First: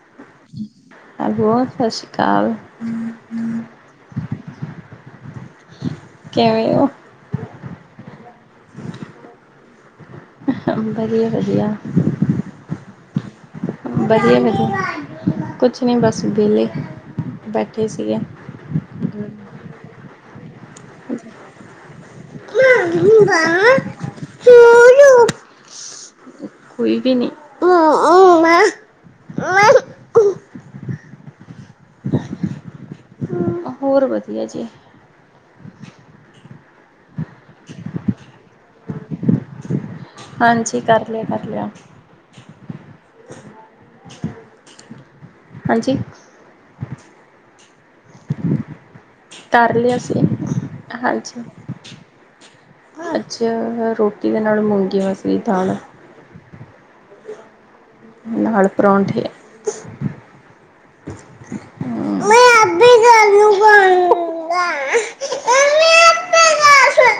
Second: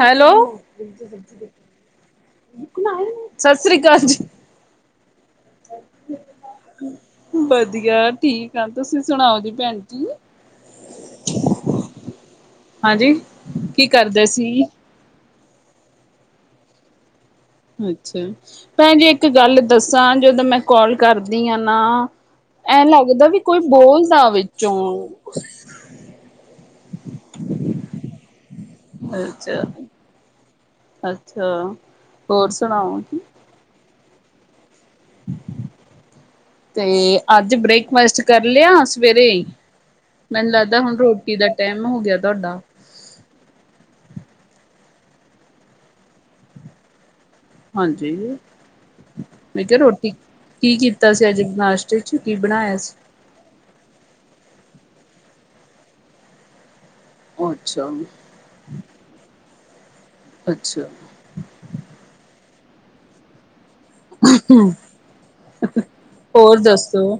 Hello. Hello ਸਤਿ ਸ਼੍ਰੀ ਅਕਾਲ ਸਤਿ ਸ੍ਰੀ ਅਕਾਲ ਜੀ। [inaudible] ਕਿਵੇਂ ਓ? ਵਧੀਆ ਠੀਕ ਆ, ਤੁਸੀਂ ਸੁਣਾਓ ਜੀ ਭੈਣ ਜੀ? ਵਧੀਆ- ਵਧੀਆ। ਹਾਂਜੀ, ਕੀ ਕਰਦੇ ਸੀ? ਕੁਝ ਨੀ ਬਸ ਵਿਹਾਲੇ। ਅੱਛਾ ਭੈਣ ਜੀ, ਇੱਕ ਗੱਲ ਦੱਸਾਂ ਜਦੋਂ ਮੈਂ ਕਾਲ ਕਰਦੀ ਆ ਨਾ ਐਂ ਲੱਗਦਾ ਵੀ ਕੋਈ ਬੋਲਦਾ ਵਿੱਚੋਂ ਕੋਈ ਵੀ ਨਹੀਂੈਂ। ਅੱਛਾ- ਅੱਛਾ। ਹੋਰ ਸੁਣਾਓ? ਹੋਰ ਵਧੀਆ ਜੀ। ਤੇ ਅੱਜ ਬ੍ਰੇਕਫਾਸਟ ਕਰ ਲਿਆ ਸਵੇਰੇ? ਮੈਨੂੰ ਲੱਗਦਾ ਹਾਂਜੀ ਹੁਣ ਕਰ ਲਿਆ ਰੋਟੀ ਕਰ ਦਾ ਲਿਆ ਟੈਮ ਹੋ ਗਿਆ ਤੁਹਾਡਾ। ਹਾਂਜੀ। ਹਾਂਜੀ। ਮੈਂ ਕਰ ਕਿਹਾ ਲਿਆ ਰੋਟੀ ਸੀ ਕੀ ਕੀਤਾ ਸੀ? ਅੱਜ ਹਾਂਜੀ ਨਾਸ਼ਤੇ ਚ ਕੀ ਬਣਾਇਆ ਸੀ? ਅੱਛਾ। ਰੋਟੀ ਦੇ ਨਾਲ ਮੂੰਗੀ ਹੋ ਸੀ ਦਾਲ। ਅੱਛਾ। ਨਾਲ ਪਰੋਂਠ। ਅੱਛਾ। ਹੋਰ ਦੱਸੋ?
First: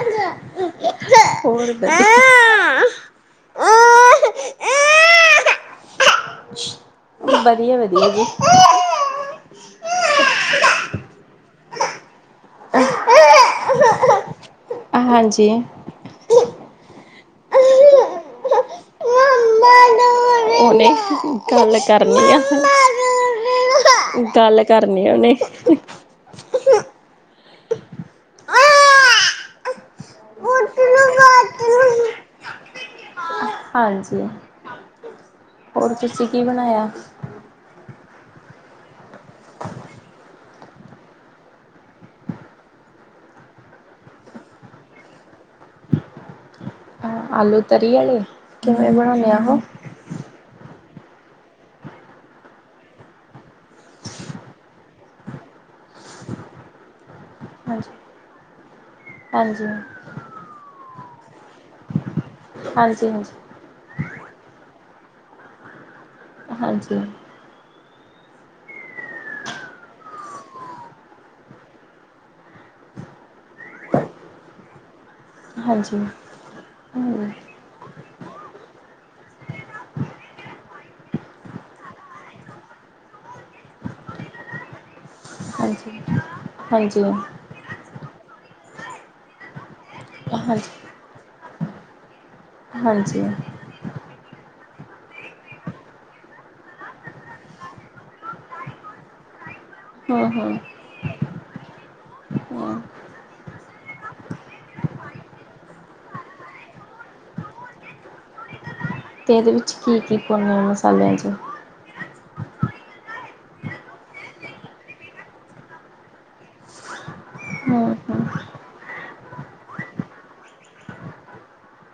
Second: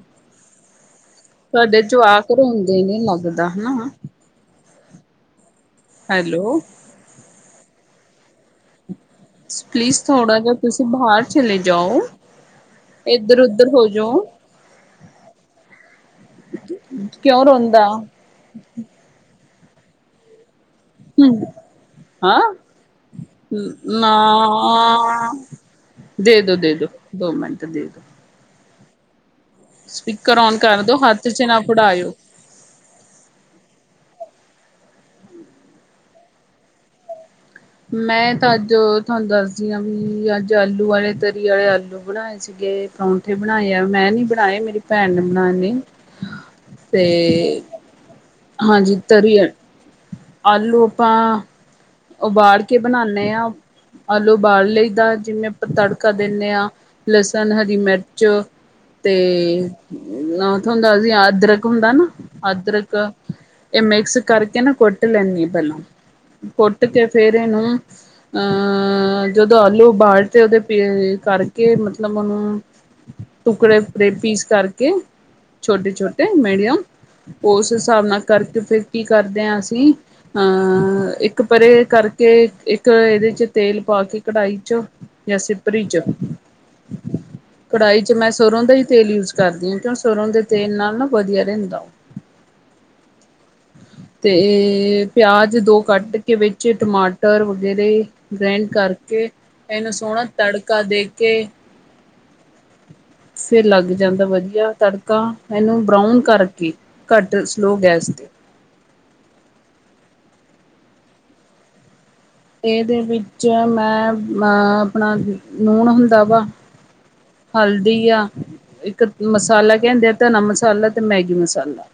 ਹੋਰ ਸਾਡੇ ਵਧੀਆ ਜਵਾਕ ਰੋਂਦੇ ਨੇ ਲੱਗਦਾ ਹਨਾ। ਹੈਲੋ। ਵਧੀਆ-ਵਧੀਆ ਜੀ। ਪਲੀਜ਼ ਥੋੜਾ ਜਿਹਾ ਤੁਸੀਂ ਬਾਹਰ ਚਲੇ ਜਾਓ ਇੱਧਰ ਉਧਰ ਹੋਜਓ। ਹਾਂਜੀ। ਕਿਉਂ ਰੋਂਦਾ? ਹ ਉਹਨੇ ਹੂੰ, ਗੱਲ ਕਰਨੀ ਹਾਂ ਆ ਨਾ ਗੱਲ ਕਰਨੀ ਉਨੇ ਦੇ ਦੋ, ਦੇ ਦੋ, ਦੋ ਮਿੰਟ ਦੇ ਦੋ ਸਪੀਕਰ ਔਨ ਕਰ ਦੋ, ਹੱਥ ਚ, ਨਾ ਫੜਾਓ ਹਾਂਜੀ ਹੋਰ ਤੁਸੀਂ ਕੀ ਬਣਾਇਆ ਮੈਂ ਤਾਂ ਅੱਜ ਤੁਹਾਨੂੰ ਦੱਸਦੀ ਹਾਂ ਵੀ ਅੱਜ ਆਲੂ ਆ ਤਰੀ ਆ ਆਲੂ ਬਣਾਏ ਸੀਗੇ ਬਣਾਈ ਆ ਮੈਂ ਨੀ ਬਣਾਏ ਮੇਰੀ ਭੈਣ ਨੇ ਬਣਾਣੇ ਆਲੂ ਤਰੀ ਵਾਲੇ ਕਿਵੇਂ ਹਾਂਜੀ ਬਣਾਉਣੇ ਤਰੀ ਆ ਉਹ ਆਲੂ ਪ ਉਬਾਲ ਕੇ ਬਣਾਉਦੇ ਹਾਂ ਆਲੂ ਉਬਾਲ ਲਈ ਦਾ ਜਿਵੇਂ ਆਪਾਂ ਤੜਕਾ ਦਿੰਦੇ ਹਾਂ ਲਸਣ ਹਰੀ ਹਾਂਜੀ ਮਿਰਚ ਹਾਂਜੀ ਤੇ, ਥੋਮ ਅਦਰਕ ਹੁੰਦਾ ਨਾ ਅਦਰਕ ਹਾਂਜੀ ਇਹ ਮਿਕਸ ਕਰਕੇ ਨਾ ਕੁੱਟ ਲੈਂਣੀ ਆ ਪਹਿਲਾਂ ਹਾਂਜੀ ਫਿਰ ਇਨੂੰ ਅਹ ਜਦੋਂ ਆਲੂ ਉਬਾਲ ਤੇ ਉਹਦੇ ਪੀ ਕਰਕੇ ਮਤਲਬ ਉਹਨੂੰ ਟੁਕੜੇੇ ਪੀਸ ਕਰਕੇ ਹਾਂਜੀ ਛੋਟੇ-ਛੋਟੇ ਮੀਡੀਅਮ ਹਾਂਜੀ ਉਸ ਹਿਸਾਬ ਨਾਲ ਕਰਕੇ ਫਿਰ ਕੀ ਕਰਦੇ ਹਾਂ ਅਸੀਂ ਅਹ ਇੱਕ ਪਰੇ ਕਰਕੇ ਇੱਕ ਇਹਦੇ ਚ, ਤੇਲ ਪਾ, ਕੇ ਕਢਾਹੀ ਚੋਂ ਕੈਸੇ ਪ੍ਰੀਤ ਹਾਂਜੀ ਕੜਾਹੀ ' ਮੈਂ ਸਰ੍ਹੋਂ ਦਾ ਹੀ ਤੇਲ ਯੂਜ ਕਰਦੀ ਹਾਂ ਕਿਉਂ ਸਰ੍ਹੋਂ ਦੇ ਹਾਂਜੀ ਤੇਲ ਨਾਲ ਨਾ ਵਧੀਆ ਰਹਿੰਦਾ ਉਹ ਹਾਂਜੀ ਤੇ ਪਿਆਜ ਦੋ ਕੱਟ ਕੇ, ਵਿੱਚ ਟਮਾਟਰ ਵਗੈਰੇ ਗ੍ਰੈਂਡ ਕਰਕੇ ਇਹਨੂੰ ਹੂੰ ਸੋਹਣਾ ਹੂੰ ਤੜਕਾ ਦੇ ਅਤੇ ਵ ਫਿਰ ਲੱਗ ਜਾਂਦਾ। ਵਧੀਆ ਤੜਕਾ ਇਹਨੂੰ ਬਰਾਊਨ ਕਰਕੇ ਘੱਟ ਸਲੋ ਗੈਸ ਤੇ ਅਤੇ ਇਹਦੇ ਵਿੱਚ ਕੀ-ਕੀ ਪਾਉਂਦੇ ਹ ਮਸਾਲਿਆਂ 'ਚ ਇਹਦੇ ਵਿੱਚ ਮੈਂ ਆਪਣਾ ਲੂਣ ਹੁੰਦਾ ਵਾ, ਹੂੰ ਹਲਦੀ ਆ ਹੂੰ ਇੱਕ ਮਸਾਲਾ ਕਹਿੰਦੇ ਆ। ਧਨਾ ਮਸਾਲਾ ਤੇ ਮੈਗੀ ਮਸਾਲਾ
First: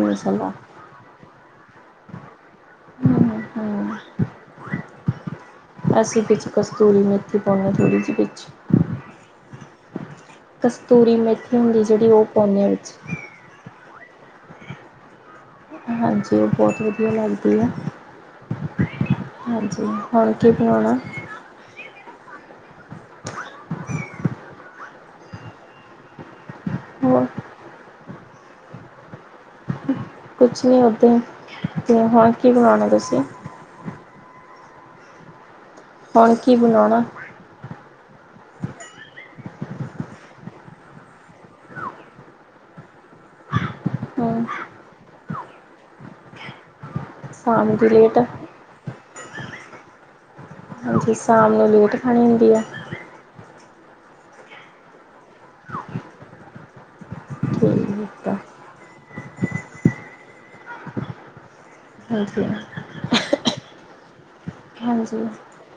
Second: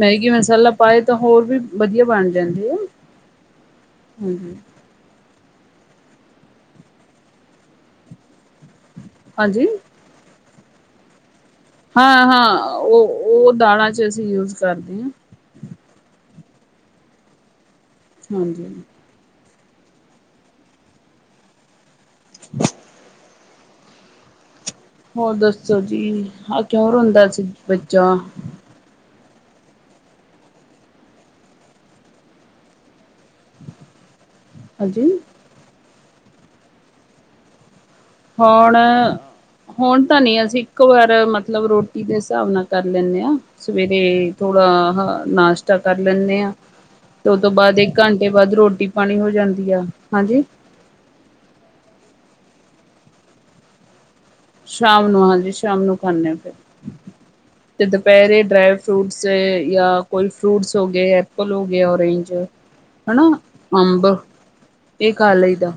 ਮੈਗੀ ਮਸਾਲਾ ਪਾਏ ਤਾਂ ਹੋਰ ਵੀ, ਵਧੀਆ ਬਣ ਜਾਂਦੇ ਆ। ਹੂੰ ਹੂੰ ਹਾਂਜੀ ਅਸੀਂ ਵਿੱਚ ਕਸਤੂਰੀ ਮੇਥੀ ਪਾਉਦੇ ਥੜ੍ਹੀ ਜਿਹੀ ਵਿੱਚ ਹਾਂਜੀ ਕਸਤੂਰੀ ਮੇਥੀ ਹੁੰਦੀ ਜਿਹੜੀ ਉਹ ਹਾਂ ਹਾਂ ਪਾਉਂਦੇ ਆ ਵਿੱਚ ਉਹ ਉਹ ਦਾਲਾਂ ਚ, ਅਸੀਂ ਯੂਜ ਕਰਦੇ ਹਾਂ। ਹਾਂਜੀ ਉਹ ਬਹੁਤ ਵਧੀਆ ਲੱਗਦੀ ਆ। ਹਾਂਜੀ-ਹਾਂਜੀ ਹਾਂਜੀ ਹੋਰ ਕੀ, ਬਣਾਉਣਾ ਹੋਰ ਦੱਸੋ ਜੀ, ਆਹ ਕਿਉ ਹੋਰ ਰੋਂਦਾ ਸੀ ਬੱਚਾ ਕੁਛ ਨਹੀ ਓਹ ਤੇ ਹੁਣ ਕੀ ਬਣਾਉਣਾ ਤੁਸੀਂ? ਹਾਂਜੀ। ਹੁਣ ਕੀ ਬਣਾਉਣਾ? ਹੁਣ, ਹੁਣ ਤਾਂ ਨੀ ਅਸੀਂ ਇੱਕੋ ਵਾਰ ਮਤਲਬ ਰੋਟੀ ਦੇ ਹਿਸਾਬ ਨਾਲ ਕਰ ਲੈਂਣੇ ਹਾਂ। ਸਵੇਰੇ ਹਮ ਥੋੜ੍ਹਾ ਨਾਸ਼ਤਾ ਕਰ ਲੈਂਣੇ ਹਾਂ। ਤੇ ਉਹ ਤੋਂ ਸ਼ਾਮ ਬਾਅਦ ਦੀ ਇੱਕ ਲੇਟ ਘੰਟੇ ਬਾਅਦ ਰੋਟੀ ਪਾਣੀ ਹੋ ਜਾਂਦੀ ਆ, ਹਾਂਜੀ। ਹਾਂਜੀ, ਸ਼ਾਮ ਨੂੰ ਲੇਟ ਖਾਣੀ ਹੁੰਦੀ ਹੈ। ਸ਼ਾਮ ਨੂੰ ਹਾਂਜੀ ਸ਼ਾਮ ਨੂੰ ਖਾਣੇ ਆ ਫਿਰ। ਤੇ ਠੀਕ ਆ ਦੁਪਹਿਰੇ ਡਰਾਈ ਫਰੂਟਸ ਜਾਂ ਕੋਈ ਫਰੂਟਸ ਹੋ ਗਏ। ਐਪਲ ਹੋ ਗਿਆ ਓਰੇਂਜ ਹਾਂਜੀ ਹਨਾ ਅੰਬ ਇਹ ਹਾਂਜੀ ਖਾ ਲਈਦਾ।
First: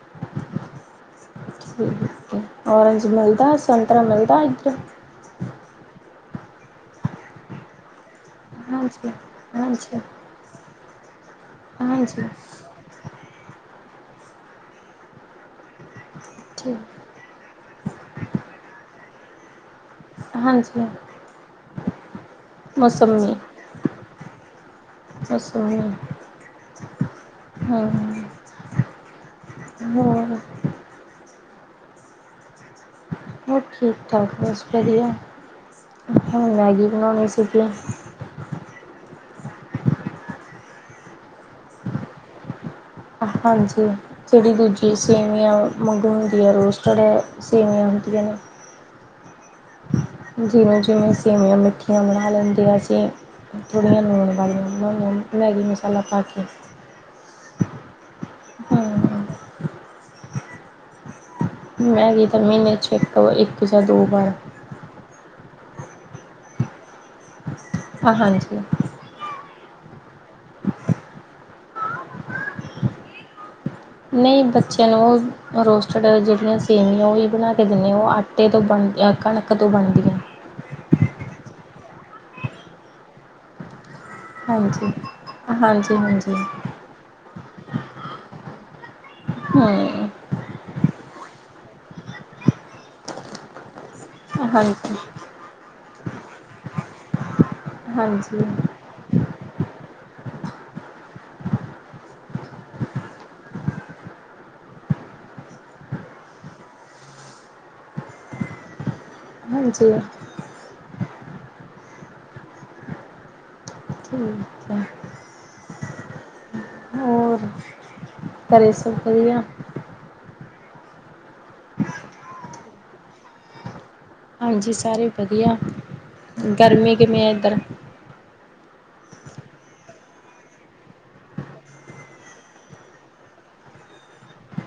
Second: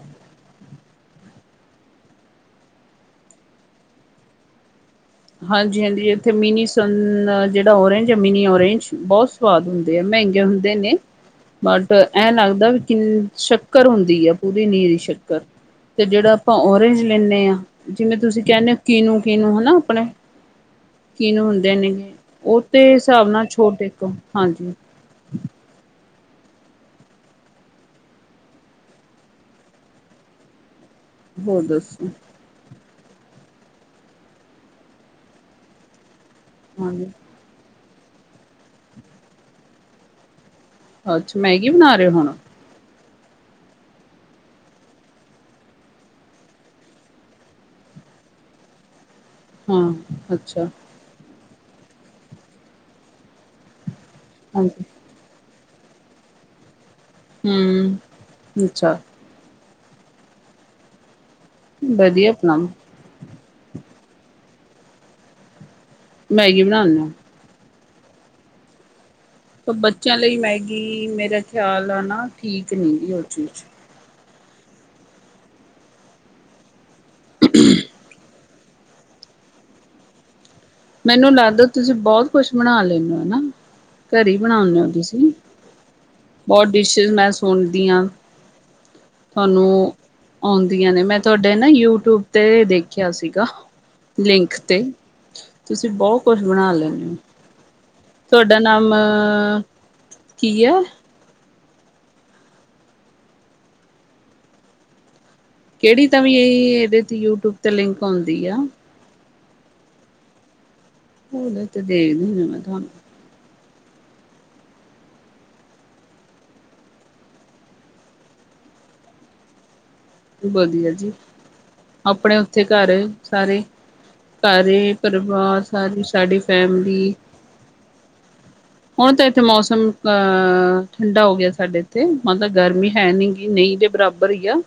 ਠੀਕ, ਔਰਿੰਜ ਮਿਲਦਾ ਸੰਤਰਾ ਮਿਲਦਾ ਇੱਕ, ਹਾਂਜੀ-ਹਾਂਜੀ, ਇੱਥੇ ਮਿਨੀ ਸਨ ਜਿਹੜਾ ਔਰਿੰਜ ਆ ਮਿਨੀ ਔਰਿੰਜ ਹਾਂਜੀ ਬਹੁਤ, ਸਵਾਦ ਹੁੰਦੇ ਹਾਂਜੀ ਆ ਮਹਿੰਗੇ ਹੁੰਦੇ ਨੇ। ਬਟ ਹਾਂਜੀ ਐ ਲੱਗਦਾ ਵੀ ਕਿੰ ਸ਼ੱਕਰ ਹੁੰਦੀ ਆ ਪੂਰੀ ਨਿਰੀ ਦੀ ਸ਼ੱਕਰ। ਤੇ ਜਿਹੜਾ ਆਪਾਂ ਠੀਕ ਔਰਿੰਜ ਲੈਂਣੇ ਹਾਂ ਜਿਵੇਂ ਤੁਸੀਂ ਕਹਿੰਦੇ ਹੋ ਕੀਨੂੰ-ਕੀਨੂ ਹਨਾ ਆਪਣੇ, ਹਾਂਜੀ-ਹਾਂ ਕੀਨੂ ਹੁੰਦੇ ਨੇ ਉਹਦੇ ਹਿਸਾਬ ਮੌਸਮੀ ਨਾਲ ਛੋਟ ਦੇਖ ਹਾਂਜੀ। ਬੱਸ ਓਹੀ ਹਾ। ਹਾਂ। ਹੋਰ ਦੱਸੋ? ਬਸ ਠੀਕ ਠਾਕ ਬਸ ਵਧੀਆ ਹੋਣ ਮੈਗੀ ਹਾਂਜੀ ਬਣਾਉਣੀ ਸਿੱਖ ਲਾ ਅੱਛਾ ਮੈਗੀ ਬਣਾ ਰਹੇ ਹੋ ਹੁਣ, ਹਾਂਜੀ। ਜਿਹੜੀ ਦੂਜੀ ਸੇਵੀਆਂ ਮਾਗੁ ਹੁੰਦੀ ਹੈ ਰੋਸਟਡ ਸੇਵੀਆਂ ਹੁੰਦੀਆਂ ਨੇ। ਹਾਂ। ਅੱਛਾ ਜਿਵੇਂ-ਜਿਵੇਂ ਸੇਵੀਆਂ ਮਿੱਠੀਆਂ ਬਣਾ ਲੈਂਦੇ ਅਸੀਂ ਥੋੜ੍ਹੀਆਂ ਲੂਣ ਹਾਂਜੀ ਮ ਲੂਣ ਲੈਗੀ ਮਸ਼ਾਲਾ ਪਾ ਕੇ। ਹੂੰ, ਹਾਂ ਅੱਛਾ। ਮੈਂਗੀ ਵਧੀਆ ਤਾਂ ਆਪਣਾ ਮਹੀਨੇ ਚ ਇੱਕਵਾ ਇੱਕ ਜਾ ਦੋ ਬਾਰ। ਮੈਗੀ ਬਣਾਣ ਨੂੰ, ਆਹ ਹਾਂਜੀ। ਬੱਚਿਆਂ ਲਈ ਮੈਗੀ ਮੇਰਾ ਖਿਆਲ ਆ ਨਾ ਠੀਕ ਨਹੀ ਹੈਗੀ ਉਹ ਚੀਜ਼। ਨਈ ਬੱਚਿਆਂ ਨੂੰ ਰੋਸਟਡ ਜਿਹੜੀਆਂ ਸੇਵੀਆਂ ਉਹ ਵੀ ਬਣਾ ਕੇ ਦਿੰਦੇ ਉਹ ਆਟਾ ਆਟੇ ਤੋਂ ਬਣਦੀਆ ਕਣਕ ਤੋਂ ਬਣਦੀਆ। ਮੈਨੂੰ ਲੱਗਦਾ ਤੁਸੀਂ ਬਹੁਤ ਕੁਛ ਬਣਾ ਲੈਣੇ ਓ ਹਨਾ। ਘਰ ਹੀ ਬਣਾਉਂਣੇ ਹੋ ਹਾਂਜੀ ਤੁਸੀਂ ਹਾਂਜੀ ਹਾਂਜੀ ਬਹੁਤ ਡਿਸ਼ਿਸ ਮੈਂ ਸੁਣਦੀ ਹਾਂ ਹੂੰ, ਤੁਹਾਨੂੰ, ਹਾਂਜੀ, ਆਉਂਦੀਆਂ ਨੇ ਮੈਂ ਤੁਹਾਡੇ ਨਾ ਯੂਟਿਊਬ ਤੇ ਦੇਖਿਆ ਸੀਗਾ ਲਿੰਕ ਤੇ, ਤੁਸੀਂ ਬਹੁਤ ਕੁਛ ਬਣਾ ਲੈਂਦੇ ਹੋ, ਹਾਂਜੀ, ਤੁਹਾਡਾ ਨਾਮ ਕੀ ਆ? ਕਿਹੜੀ ਤਾਂ ਵੀ ਇਹਦੇ ਯੂਟਿਊਬ ਤੇ ਲਿੰਕ ਆਉਂਦੀ ਆ। ਹਾਂਜੀ। ਫੋਨ ਤੇ ਦੇਖ ਰਹੀ ਮੈਂ ਤੁਹਾਨੂੰ। ਠੀਕ ਹੈ। ਹੋਰ ਕਰੇ ਸਬ ਵਧੀਆ? ਬਦਿਆ ਜੀ, ਆਪਣੇ ਉੱਥੇ ਘਰ ਸਾਰੇ ਹਾਂਜੀ ਘਰੇ ਸਾਰੇ ਵਧੀਆ, ਪਰਿਵਾਰ, ਸਾਰੀ ਸਾਡੀ ਗਰਮੀ ਫੈਮਲੀ ਕਿਵੇਂ ਹੈ ਇੱਧਰ? ਹੁਣ ਤਾਂ ਇੱਥੇ ਮੌਸਮ ਅ, ਠੰਡਾ ਹੋ ਗਿਆ ਸਾਡੇ ਇੱਥੇ, ਮਤਬ ਗਰਮੀ ਹੈਨੀ ਗੀ ਨਹੀਂ ਦੇ ਬਰਾਬਰ ਹੀ ਆ।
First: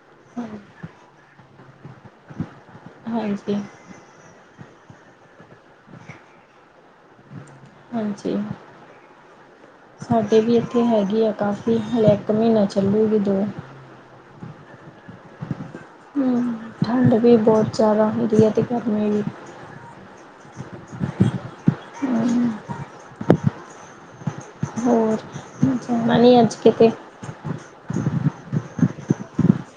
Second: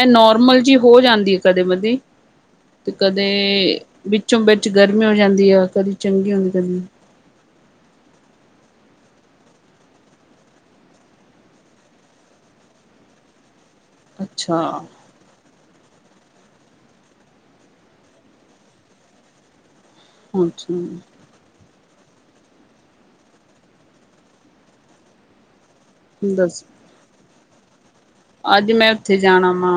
ਇਹ ਨੋਰਮਲ ਜਿ ਹੋ ਜਾਂਦੀ ਕਦੇ ਮਦੀ, ਤੇ ਕਦੇ ਹਾਂਜੀ, ਵਿੱਚੋਂ ਵਿੱਚ ਗਰਮੀ ਹੋ ਜਾਂਦੀ ਆ। ਕਦੀ ਚੰਗੀ ਹੁੰਦੀ, ਕਦੀ ਹਾਂਜੀ। ਸਾਡੇ ਵੀ ਇੱਥੇ ਹੈਗੀ ਆ ਕਾਫ਼ੀ, ਹਲੇੇ ਇੱਕ ਮਹੀਨਾ ਚੱਲੂਗੀ ਦੋ ਅੱਛਾ। ਹਮ। ਠੰਡ ਵੀ ਬਹੁਤ ਜ਼ਿਆਦਾ ਹੁੰਂਦੀ ਹੈ, ਤੇ ਗਰਮੀ ਵੀ। ਅੱਛਾ। ਹਮ। ਮ ਨਹੀਂ, ਅੱਜ ਦੱਸ ਕਿ ਤੇ ਅੱਜ ਮੈਂ, ਉੱਥੇ ਜਾਣਾ ਵਾ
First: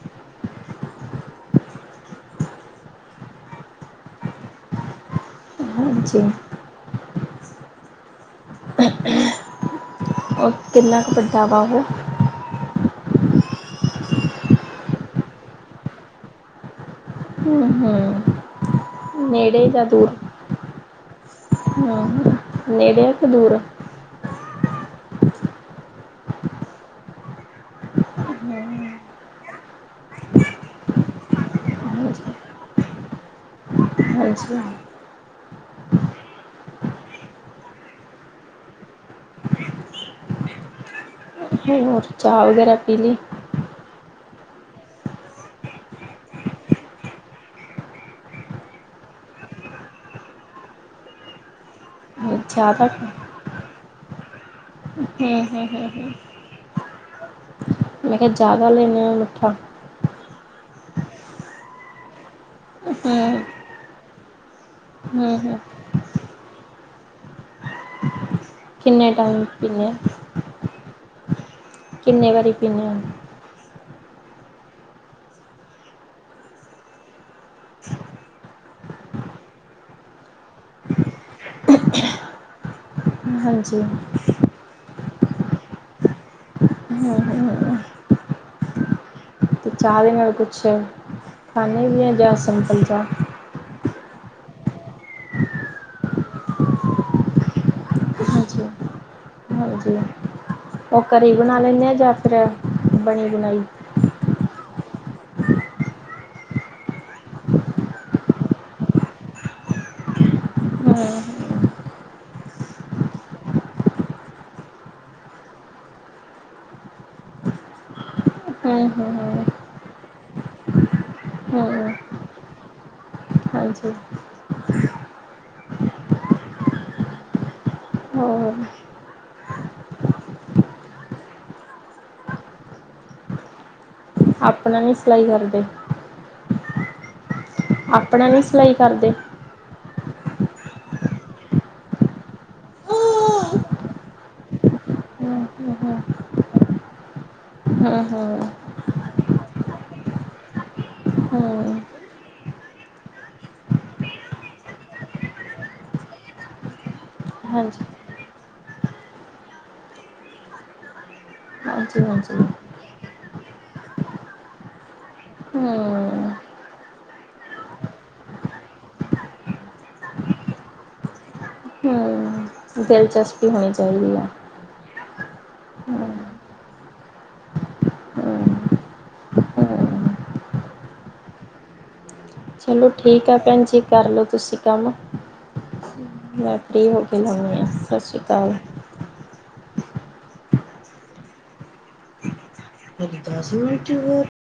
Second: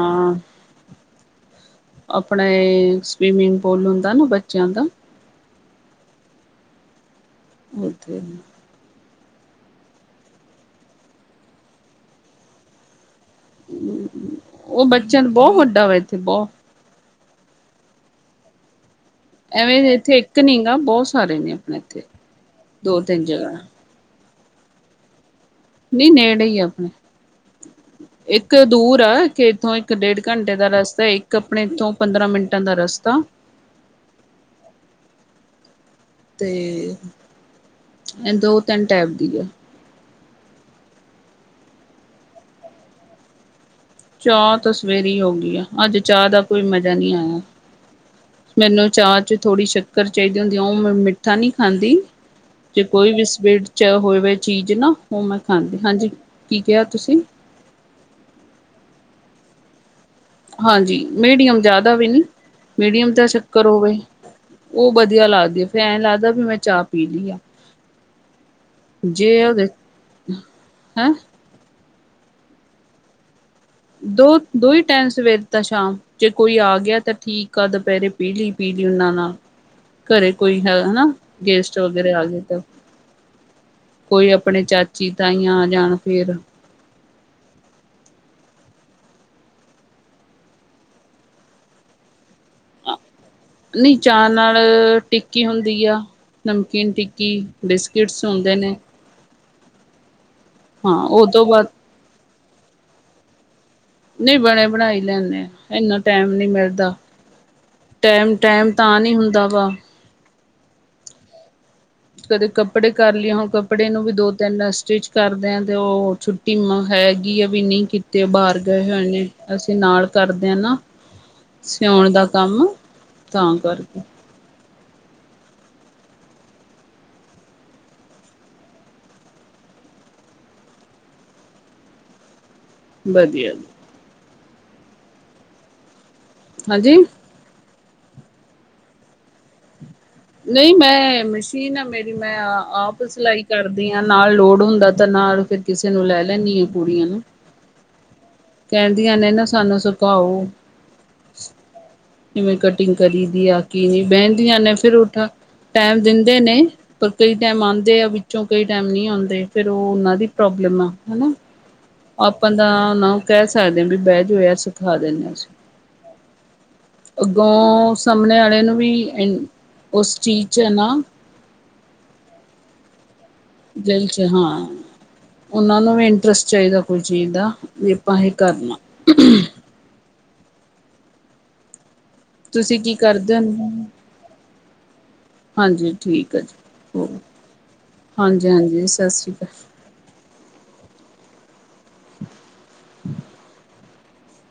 ਆਪਣੇ, ਇਹ ਸਵੀਮਿੰਗ ਪੂਲ ਹੁੰਦਾ ਨਾ ਬੱਚਿਆਂ ਦਾ ਹਾਂਜੀ। ਉੱਥੇ ਕਿੰਨਾ 'ਕੁ, ਵੱਡਾ ਬਾਬੂ? ਹ ਉਹ ਬੱਚਿਆਂ, ਬਹੁਤ ਵੱਡਾ ਵਾ ਇੱਥੇ ਬਹੁਤ ਹਮ, ਹਮ। ਐਵੇਂ ਇੱਥੇ ਇੱਕ ਨਹੀਂ ਗਾ, ਬਹੁਤ ਸਾਰੇ ਨੇ ਆਪਣੇ ਹੂੰ, ਇੱਥੇ, ਹੂੰ। ਦੋ ਨੇੜੇ ਆ ਤਿੰਨ ਕਿ ਜਗ੍ਹਾ। ਦੂਰ? ਨਹੀਂ, ਨੇੜੇ ਹੀ ਆਪਣੇ। ਹ- ਇੱਕ ਦੂਰ ਆ, ਕਿ ਇੱਥੋਂ ਇੱਕ ਡੇਢ ਘੰਟੇ ਦਾ ਰਸਤਾ ਹੈ। ਇੱਕ ਆਪਣੇ ਇੱਥੋਂ, ਪੰਦਰਾਂ ਮਿੰਟਾਂ ਦਾ ਰਸਤਾ। ਅੱਛਾ। ਤੇ, ਇਹ ਦੋ ਤਿੰਨ ਟਾਈਪ ਦੀ ਆ। ਹੋਰ, ਚਾਹ ਵਗੈਰਾ ਪੀ ਲਈ? ਚਾਹ ਤਾਂ ਸਵੇਰੇ ਹੋ ਗਈ ਆ, ਅੱਜ ਚਾਹ ਦਾ ਕੋਈ ਮਜ਼ਾ ਨਹੀਂ ਆਇਆ। ਮੈਨੂੰ ਚਾਹ 'ਚ, ਥੋੜ੍ਹੀ ਸ਼ੱਕਰ ਚਾਹੀਦੀ ਹੁੰਦੀ ਆ। ਉਹ ਮੈਂ ਮਿੱਠਾ ਨਹੀਂ ਖਾਂਦੀ। ਜੇ ਜ਼ਿਆਦਾ ਹੂੰ ਕੋਈ ਵਿ ਸਵੀਟ 'ਚ ਹੋਵੇ ਚੀਜ਼ ਨਾ, ਉਹ ਮੈਂ ਹੂੰ ਖਾਂਦੀ। ਹੂੰ ਹਾਂਜੀ ਹੂੰ ਕੀ ਕਿਹਾ ਤੁਸੀਂ? ਮੈਂ ਕਿਹਾ, ਜਿਆਦਾ ਲੈਣੇ ਹ ਮੱਠਾ? ਹਾਂਜੀ, ਮੀਡੀਅਮ ਜ਼ਿਆਦਾ ਵੀ ਨਹੀਂ, ਮੀਡੀਅਮ ਦਾ ਹੂੰ ਸ਼ੱਕਰ ਹੋਵੇ। ਉਹ ਵਧੀਆ ਹੂੰ ਹੂੰ ਲੱਗਦੀ ਹੈ, ਫਿਰ ਐਂ ਲੱਗਦਾ ਵੀ ਮੈਂ ਚਾਹ ਪੀ ਲਈ ਆ। ਕਿੰਨੇ ਜੇ ਟਾਈਮ ਉਹਦੇ, ਪੀਂਦੇ ਹੈਂ? ਕਿੰਨੇ ਵਾਰੀ ਪੀੇਨੇ ਹੋ? ਦੋ-ਦੋ ਹੀ ਟਾਈਮ, ਸਵੇਰ ਤਾਂ ਸ਼ਾਮ। ਜੇ ਕੋਈ ਆ ਗਿਆ ਤਾਂ ਠੀਕ ਆ, ਦੁਪਹਿਰੇ ਪੀਲੀ-ਪੀਲੀ ਉਹਨਾਂ ਨਾਲ। ਘਰੇ ਕੋਈ ਹੈ ਹਨਾ, ਗੇਸਟ ਵਗੈਰੇ ਆ ਗਏ। ਹਾਂਜੀ। ਕੋਈ ਆਪਣੇ ਚਾਚੀ, ਤਾਈਆਂ ਆ ਜਾਣ ਫੇਰ ਹੂੰ - ਹੂੰ। ਤੇ ਚਾਅ ਦੇ ਨਾਲ ਕੁਛ ਖਾਨੇ ਵੀ ਓ ਯਾਂ ਸਿੰਪਲ ਚਾਅ? ਨਈ ਚਾਅ ਨਾਲ ਟਿੱਕੀ ਹੁੰਦੀ ਆ, ਨਮਕੀਨ ਟਿੱਕੀ, ਬਿਸਕਿਟਸ ਹੁੰਦੇ ਹਾਂਜੀ ਨੇ। ਹਾਂਜੀ, ਹਾਂ ਓ ਉਹ ਘਰੇ ਈ ਤੋਂ ਬਣਾ ਬਾਅਦ ਲੈਂਨੇ ਆ ਯਾਂ ਫਿਰ ਬਣੀ- ਬੁਨਾਈ? ਨਈ ਬਣੇ- ਬਣਾਈ ਲੈਂਨੇ ਆ ਏਨਾ ਟੈਮ ਨੀ ਮਿਲਦਾ। ਟੈਮ-ਟੈਮ ਤਾਂ ਨੀ ਹੁੰਦਾ ਵਾ ਹਾਂ। ਕਦੇ ਕੱਪੜੇ ਕਰ ਲਈਏ, ਹੁਣ ਕੱਪੜੇ ਨੂੰ ਵੀ ਦੋ-ਤਿੰਨ ਸਟਿਚ ਕਰਦੇ ਆ ਤੇ ਓ ਛੁੱਟੀਆਂ ਟੀਮਾ ਹੈਗੀ ਆ ਵੀ ਨਈ ਕੀਤੇ ਬਾਰ ਗਏ ਹੂੰ ਹੋਏ ਨੇ, ਹੂੰ ਅਸੀਂ ਨਾਲ ਕਰਦੇ ਆ ਨਾ। ਹੂੰ ਸਿਓਣ ਦਾ ਕੰਮ, ਤਾਂ ਹਾਂਜੀ ਕਰਕੇ। ਹੋਰ ਵਧੀਆ ਜੀ। ਅਪਣਾ ਨੀ ਸਿਲਾਈ ਕਰਦੇ? ਹਾਂਜੀ। ਆਪਣਾ ਨੀ ਸਿਲਾਈ ਕਰਦੇ? ਨਈ ਮੈਂ, ਮਸ਼ੀਨ ਆ ਮੇਰੀ, ਮੈਂ ਆਪ ਸਿਲਾਈ ਕਰਦੀ ਆ। ਨਾਲ ਲੋੜ ਹੁੰਦਾ ਤਾਂ ਨਾਲ ਫੇਰ ਕਿਸੇ ਨੂੰ ਲੈ ਲੈਂਨੀ ਆ, ਕੁੜੀਆਂ ਨੂੰ। ਹਾਂ - ਹਾਂ। ਕੈਂਦੀਆਂ ਨੇ ਨਾ ਸਾਨੂੰ ਸਕਾਓ। ਕਿਵੇਂ ਕਟਿੰਗ ਕਰੀ ਦੀ ਆ ਕਿ ਨੀ। ਬੈਂਦੀਆਂ ਨੇ ਫਿਰ ਉਠਾ ਟੈਮ ਦਿੰਦੇ ਨੇ। ਪਰ ਕਈ ਟੈਮ ਹਾਂਜੀ। ਆਂਦੇ ਆ ਵਿੱਚੋਂ ਕਈ ਟੈਮ ਨੀ ਆਂਦੇ ਫਿਰ ਓ ਉਨਾਂ ਦੀ ਪ੍ਰੋਬਲਮ ਆ, ਹਨਾ। ਹਾਂ। ਆਪਾਂ ਦਾ ਉਨਾਂ ਨੂੰ ਕੈ ਸਕਦੇ ਆ ਵੀ ਬੈਜੋ, ਜੋ ਹੋਇਆ ਸਿਖਾ ਦਿੰਨੇ ਆ ਅਸੀਂ। ਹੂੰ-ਹੂੰ, ਅੱਗੋਂ ਸਾਮਣੇ ਆਲੇ ਨੂੰ ਵੀ ਇਨ ਓ ਸਟੀਚ ਐ ਨਾ। ਹੂੰ, ਦਿਲਚਸਪੀ ਹੋਣੀ ਚਾਈਦੀ ਐ। ਓਨਾਂ ਨੂੰ ਵੀ ਇੰਟਰਸਟ ਚਾਈਦਾ ਕੋਈ ਚੀਜ਼ ਦਾ, ਵੀ ਆਪਾਂ ਏਹ ਹੂੰ-ਹੂੰ-ਹੂੰ, ਕਰਨਾ। ਤੁਸੀਂ ਚਲੋ ਕੀ ਠੀਕ ਕਰਦੇ ਐ ਭੈਨ ਹੋ ਜੀ, ਕਰਲੋ ਤੁਸੀਂ ਕੰਮ। ਹਾਂਜੀ, ਠੀਕ ਆ ਮੈਂ ਫ੍ਰੀ ਜੀ ਹੋ ਓ। ਕੇ ਲਾਉਣੀ ਆ, ਸਤਿ ਸ਼੍ਰੀ ਅਕਾਲ। ਹਾਂਜੀ- ਹਜੇ ਹਾਂਜੀ ਸਸ਼੍ਰੀ ਕਾਲ। ਹਲੇ ਦਸ ਮਿੰਟ ਈ ਹੋਏ ਆ।